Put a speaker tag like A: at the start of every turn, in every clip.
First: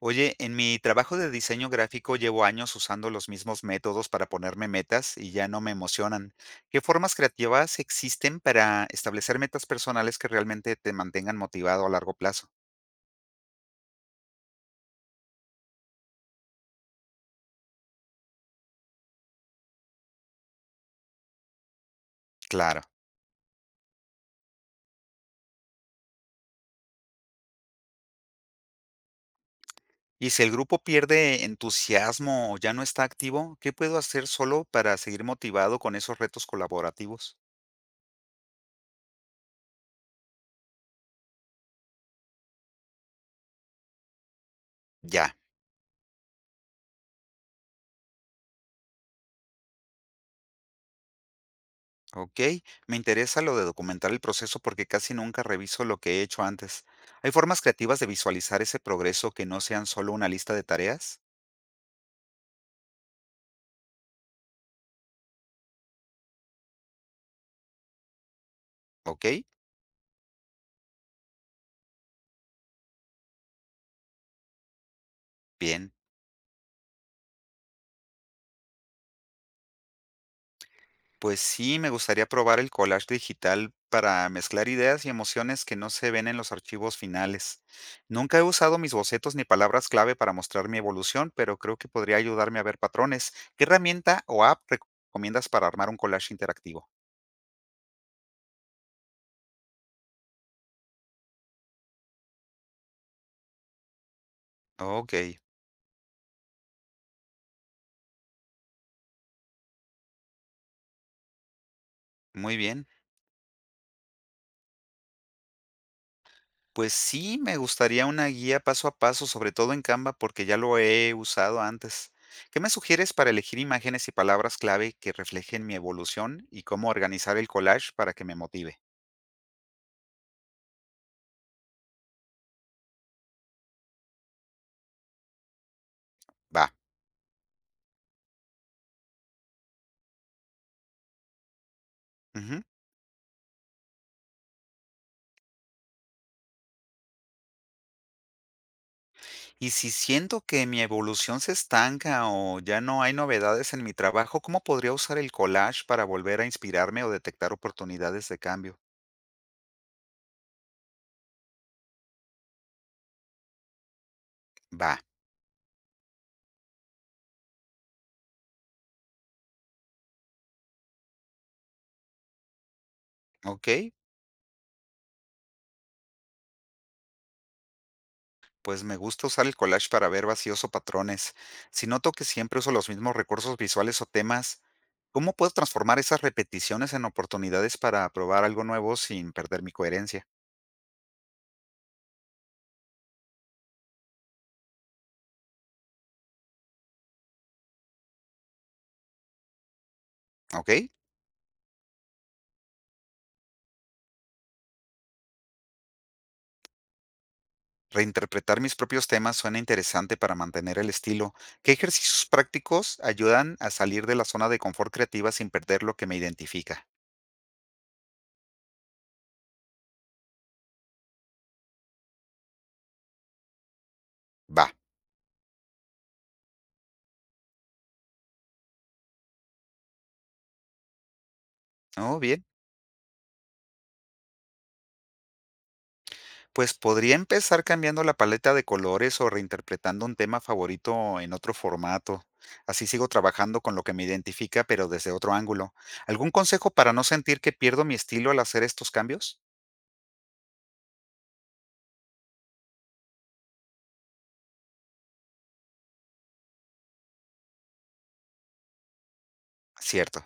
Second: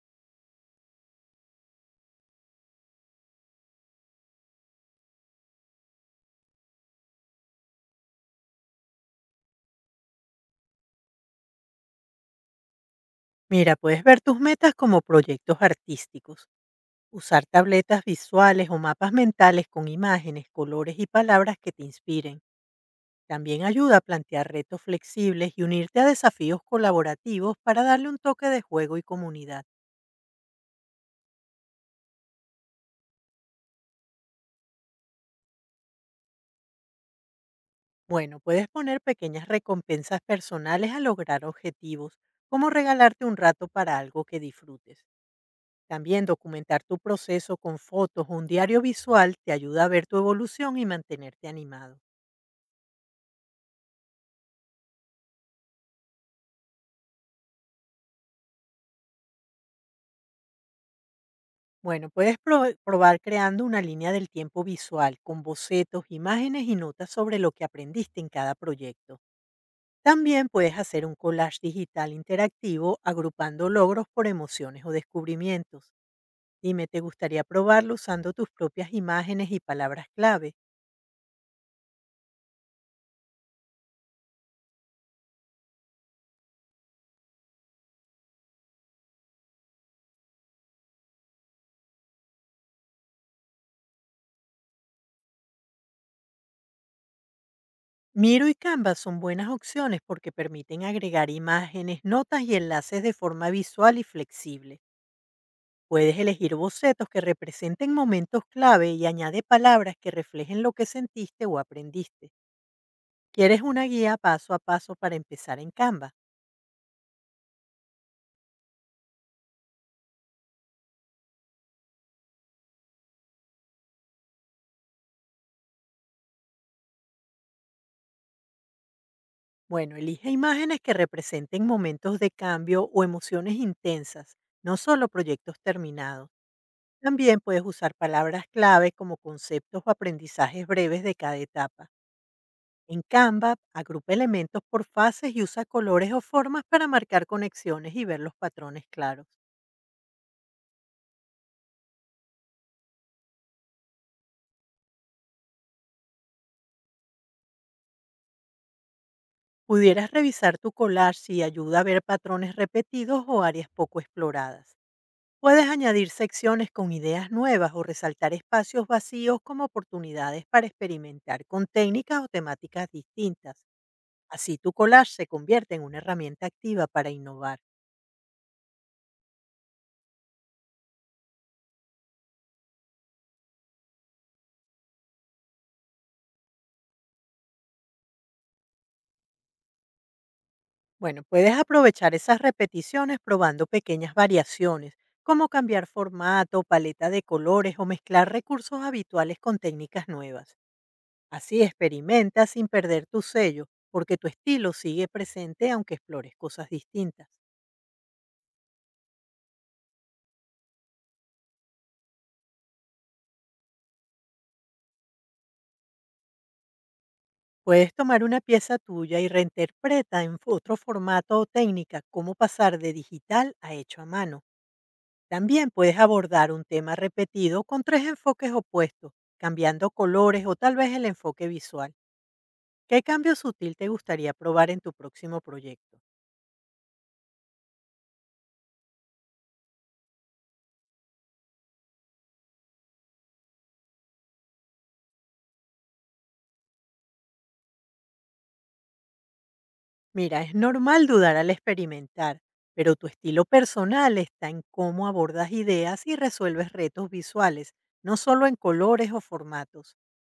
A: Oye, en mi trabajo de diseño gráfico llevo años usando los mismos métodos para ponerme metas y ya no me emocionan. ¿Qué formas creativas existen para establecer metas personales que realmente te mantengan motivado a largo plazo?
B: Mira, puedes ver tus metas como proyectos artísticos, usar tabletas visuales o mapas mentales con imágenes, colores y palabras que te inspiren.
A: Claro.
B: También ayuda a plantear retos flexibles y unirte a desafíos colaborativos para darle un toque de juego y comunidad.
A: Y si el grupo pierde entusiasmo o ya no está activo, ¿qué puedo hacer solo para seguir motivado con esos retos colaborativos?
B: Bueno, puedes poner pequeñas recompensas personales a lograr objetivos, como regalarte un rato para algo que disfrutes.
A: Ya.
B: También documentar tu proceso con fotos o un diario visual te ayuda a ver tu evolución y mantenerte animado.
A: Ok. Me interesa lo de documentar el proceso porque casi nunca reviso lo que he hecho antes. ¿Hay formas creativas de visualizar ese progreso que no sean solo una lista de tareas?
B: Bueno, puedes probar creando una línea del tiempo visual con bocetos, imágenes y notas sobre lo que aprendiste en cada proyecto.
A: ¿Ok?
B: También puedes hacer un collage digital interactivo agrupando logros por emociones o descubrimientos.
A: Bien.
B: Dime, ¿te gustaría probarlo usando tus propias imágenes y palabras clave?
A: Pues sí, me gustaría probar el collage digital para mezclar ideas y emociones que no se ven en los archivos finales. Nunca he usado mis bocetos ni palabras clave para mostrar mi evolución, pero creo que podría ayudarme a ver patrones. ¿Qué herramienta o app recomiendas para armar un collage interactivo?
B: Miro y Canva son buenas opciones porque permiten agregar imágenes, notas y enlaces de forma visual y flexible.
A: Ok.
B: Puedes elegir bocetos que representen momentos clave y añade palabras que reflejen lo que sentiste o aprendiste.
A: Muy bien.
B: ¿Quieres una guía paso a paso para empezar en Canva?
A: Pues sí, me gustaría una guía paso a paso, sobre todo en Canva, porque ya lo he usado antes. ¿Qué me sugieres para elegir imágenes y palabras clave que reflejen mi evolución y cómo organizar el collage para que me motive?
B: Bueno, elige imágenes que representen momentos de cambio o emociones intensas, no solo proyectos terminados.
A: Va.
B: También puedes usar palabras clave como conceptos o aprendizajes breves de cada etapa.
A: Ujú.
B: En Canva, agrupa elementos por fases y usa colores o formas para marcar conexiones y ver los patrones claros.
A: Y si siento que mi evolución se estanca o ya no hay novedades en mi trabajo, ¿cómo podría usar el collage para volver a inspirarme o detectar oportunidades de cambio?
B: Pudieras revisar tu collage si ayuda a ver patrones repetidos o áreas poco exploradas.
A: Va.
B: Puedes añadir secciones con ideas nuevas o resaltar espacios vacíos como oportunidades para experimentar con técnicas o temáticas distintas.
A: Ok.
B: Así tu collage se convierte en una herramienta activa para innovar.
A: Pues me gusta usar el collage para ver vacíos o patrones. Si noto que siempre uso los mismos recursos visuales o temas, ¿cómo puedo transformar esas repeticiones en oportunidades para probar algo nuevo sin perder mi coherencia?
B: Bueno, puedes aprovechar esas repeticiones probando pequeñas variaciones, como cambiar formato, paleta de colores o mezclar recursos habituales con técnicas nuevas.
A: ¿Ok?
B: Así experimenta sin perder tu sello, porque tu estilo sigue presente aunque explores cosas distintas.
A: Reinterpretar mis propios temas suena interesante para mantener el estilo. ¿Qué ejercicios prácticos ayudan a salir de la zona de confort creativa sin perder lo que me identifica?
B: Puedes tomar una pieza tuya y reinterpreta en otro formato o técnica cómo pasar de digital a hecho a mano.
A: Va.
B: También puedes abordar un tema repetido con tres enfoques opuestos, cambiando colores o tal vez el enfoque visual.
A: Oh, bien.
B: ¿Qué cambio sutil te gustaría probar en tu próximo proyecto?
A: Pues podría empezar cambiando la paleta de colores o reinterpretando un tema favorito en otro formato. Así sigo trabajando con lo que me identifica, pero desde otro ángulo. ¿Algún consejo para no sentir que pierdo mi estilo al hacer estos cambios?
B: Mira, es normal dudar al experimentar, pero tu estilo personal está en cómo abordas ideas y resuelves retos visuales, no solo en colores o formatos.
A: Cierto.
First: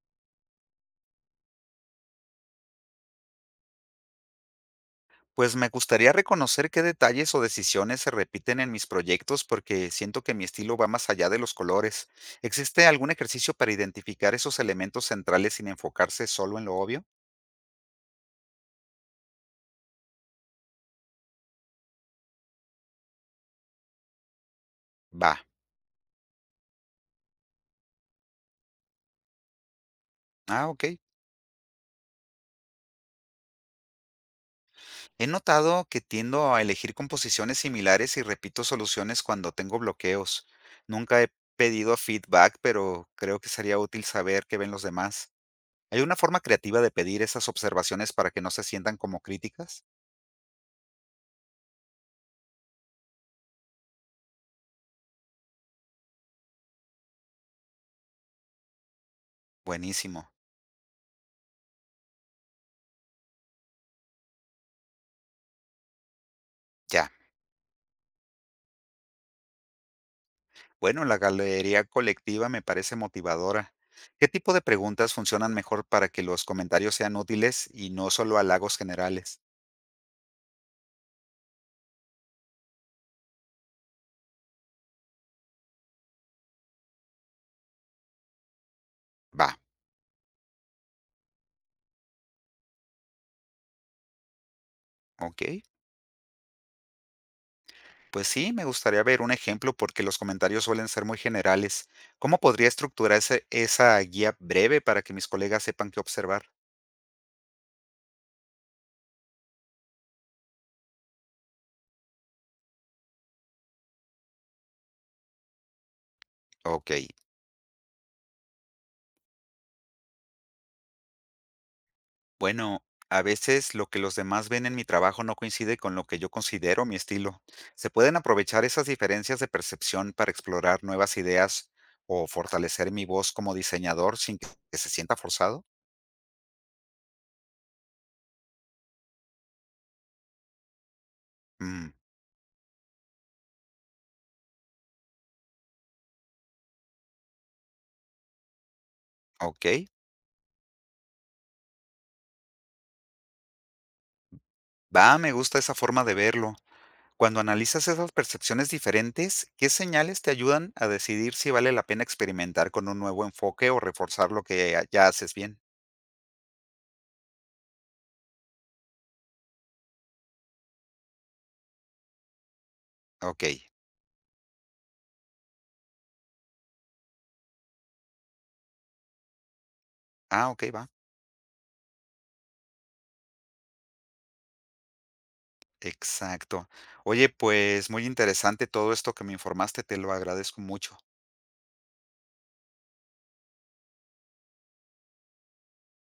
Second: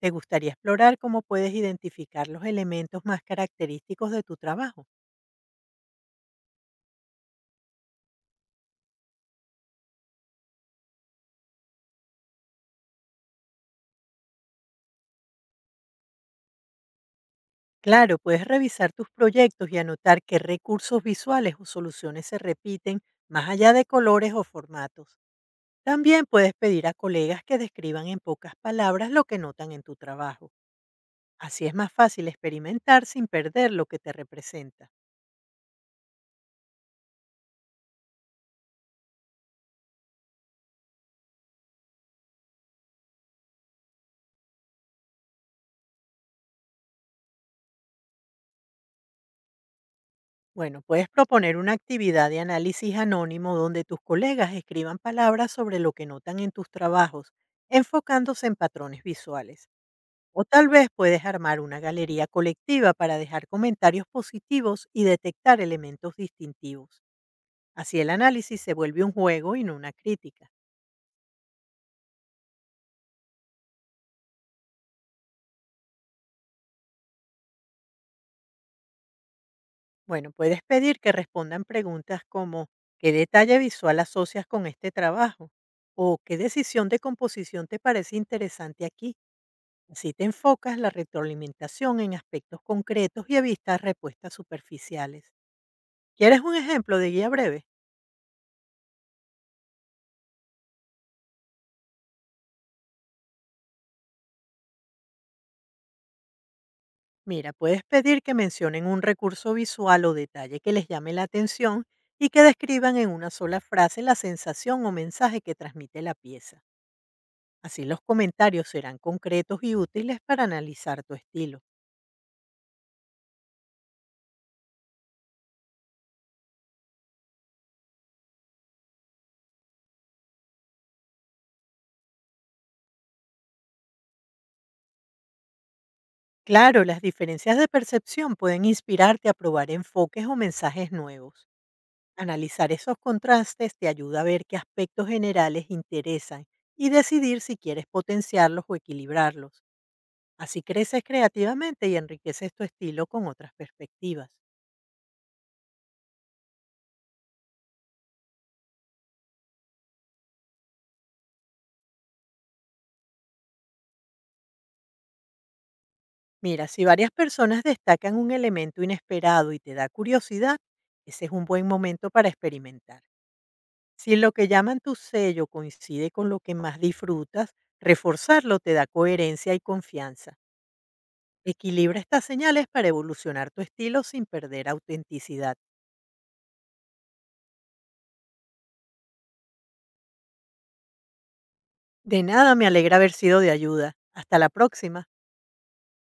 B: ¿Te gustaría explorar cómo puedes identificar los elementos más característicos de tu trabajo?
A: Pues me gustaría reconocer qué detalles o decisiones se repiten en mis proyectos porque siento que mi estilo va más allá de los colores. ¿Existe algún ejercicio para identificar esos elementos centrales sin enfocarse solo en lo obvio?
B: Claro, puedes revisar tus proyectos y anotar qué recursos visuales o soluciones se repiten más allá de colores o formatos.
A: Va.
B: También puedes pedir a colegas que describan en pocas palabras lo que notan en tu trabajo.
A: Ah, ok.
B: Así es más fácil experimentar sin perder lo que te representa.
A: He notado que tiendo a elegir composiciones similares y repito soluciones cuando tengo bloqueos. Nunca he pedido feedback, pero creo que sería útil saber qué ven los demás. ¿Hay una forma creativa de pedir esas observaciones para que no se sientan como críticas?
B: Bueno, puedes proponer una actividad de análisis anónimo donde tus colegas escriban palabras sobre lo que notan en tus trabajos, enfocándose en patrones visuales.
A: Buenísimo.
B: O tal vez puedes armar una galería colectiva para dejar comentarios positivos y detectar elementos distintivos.
A: Ya.
B: Así el análisis se vuelve un juego y no una crítica.
A: Bueno, la galería colectiva me parece motivadora. ¿Qué tipo de preguntas funcionan mejor para que los comentarios sean útiles y no solo halagos generales?
B: Bueno, puedes pedir que respondan preguntas como ¿qué detalle visual asocias con este trabajo? ¿O qué decisión de composición te parece interesante aquí?
A: Va,
B: Así te enfocas la retroalimentación en aspectos concretos y evitas respuestas superficiales.
A: ok.
B: ¿Quieres un ejemplo de guía breve?
A: Pues sí, me gustaría ver un ejemplo porque los comentarios suelen ser muy generales. ¿Cómo podría estructurar esa guía breve para que mis colegas sepan qué observar?
B: Mira, puedes pedir que mencionen un recurso visual o detalle que les llame la atención y que describan en una sola frase la sensación o mensaje que transmite la pieza.
A: Ok,
B: Así los comentarios serán concretos y útiles para analizar tu estilo.
A: bueno, a veces lo que los demás ven en mi trabajo no coincide con lo que yo considero mi estilo. ¿Se pueden aprovechar esas diferencias de percepción para explorar nuevas ideas o fortalecer mi voz como diseñador sin que se sienta forzado?
B: Claro, las diferencias de percepción pueden inspirarte a probar enfoques o mensajes nuevos.
A: Mm,
B: Analizar esos contrastes te ayuda a ver qué aspectos generales interesan y decidir si quieres potenciarlos o equilibrarlos.
A: ok,
B: Así creces creativamente y enriqueces tu estilo con otras perspectivas.
A: va, me gusta esa forma de verlo. Cuando analizas esas percepciones diferentes, ¿qué señales te ayudan a decidir si vale la pena experimentar con un nuevo enfoque o reforzar lo que ya haces bien?
B: Mira, si varias personas destacan un elemento inesperado y te da curiosidad, ese es un buen momento para experimentar.
A: Ok.
B: Si lo que llaman tu sello coincide con lo que más disfrutas, reforzarlo te da coherencia y confianza.
A: Ah, ok, va.
B: Equilibra estas señales para evolucionar tu estilo sin perder autenticidad.
A: Exacto. Oye, pues muy interesante todo esto que me informaste, te lo agradezco mucho.
B: De nada, me alegra haber sido de ayuda. Hasta la próxima.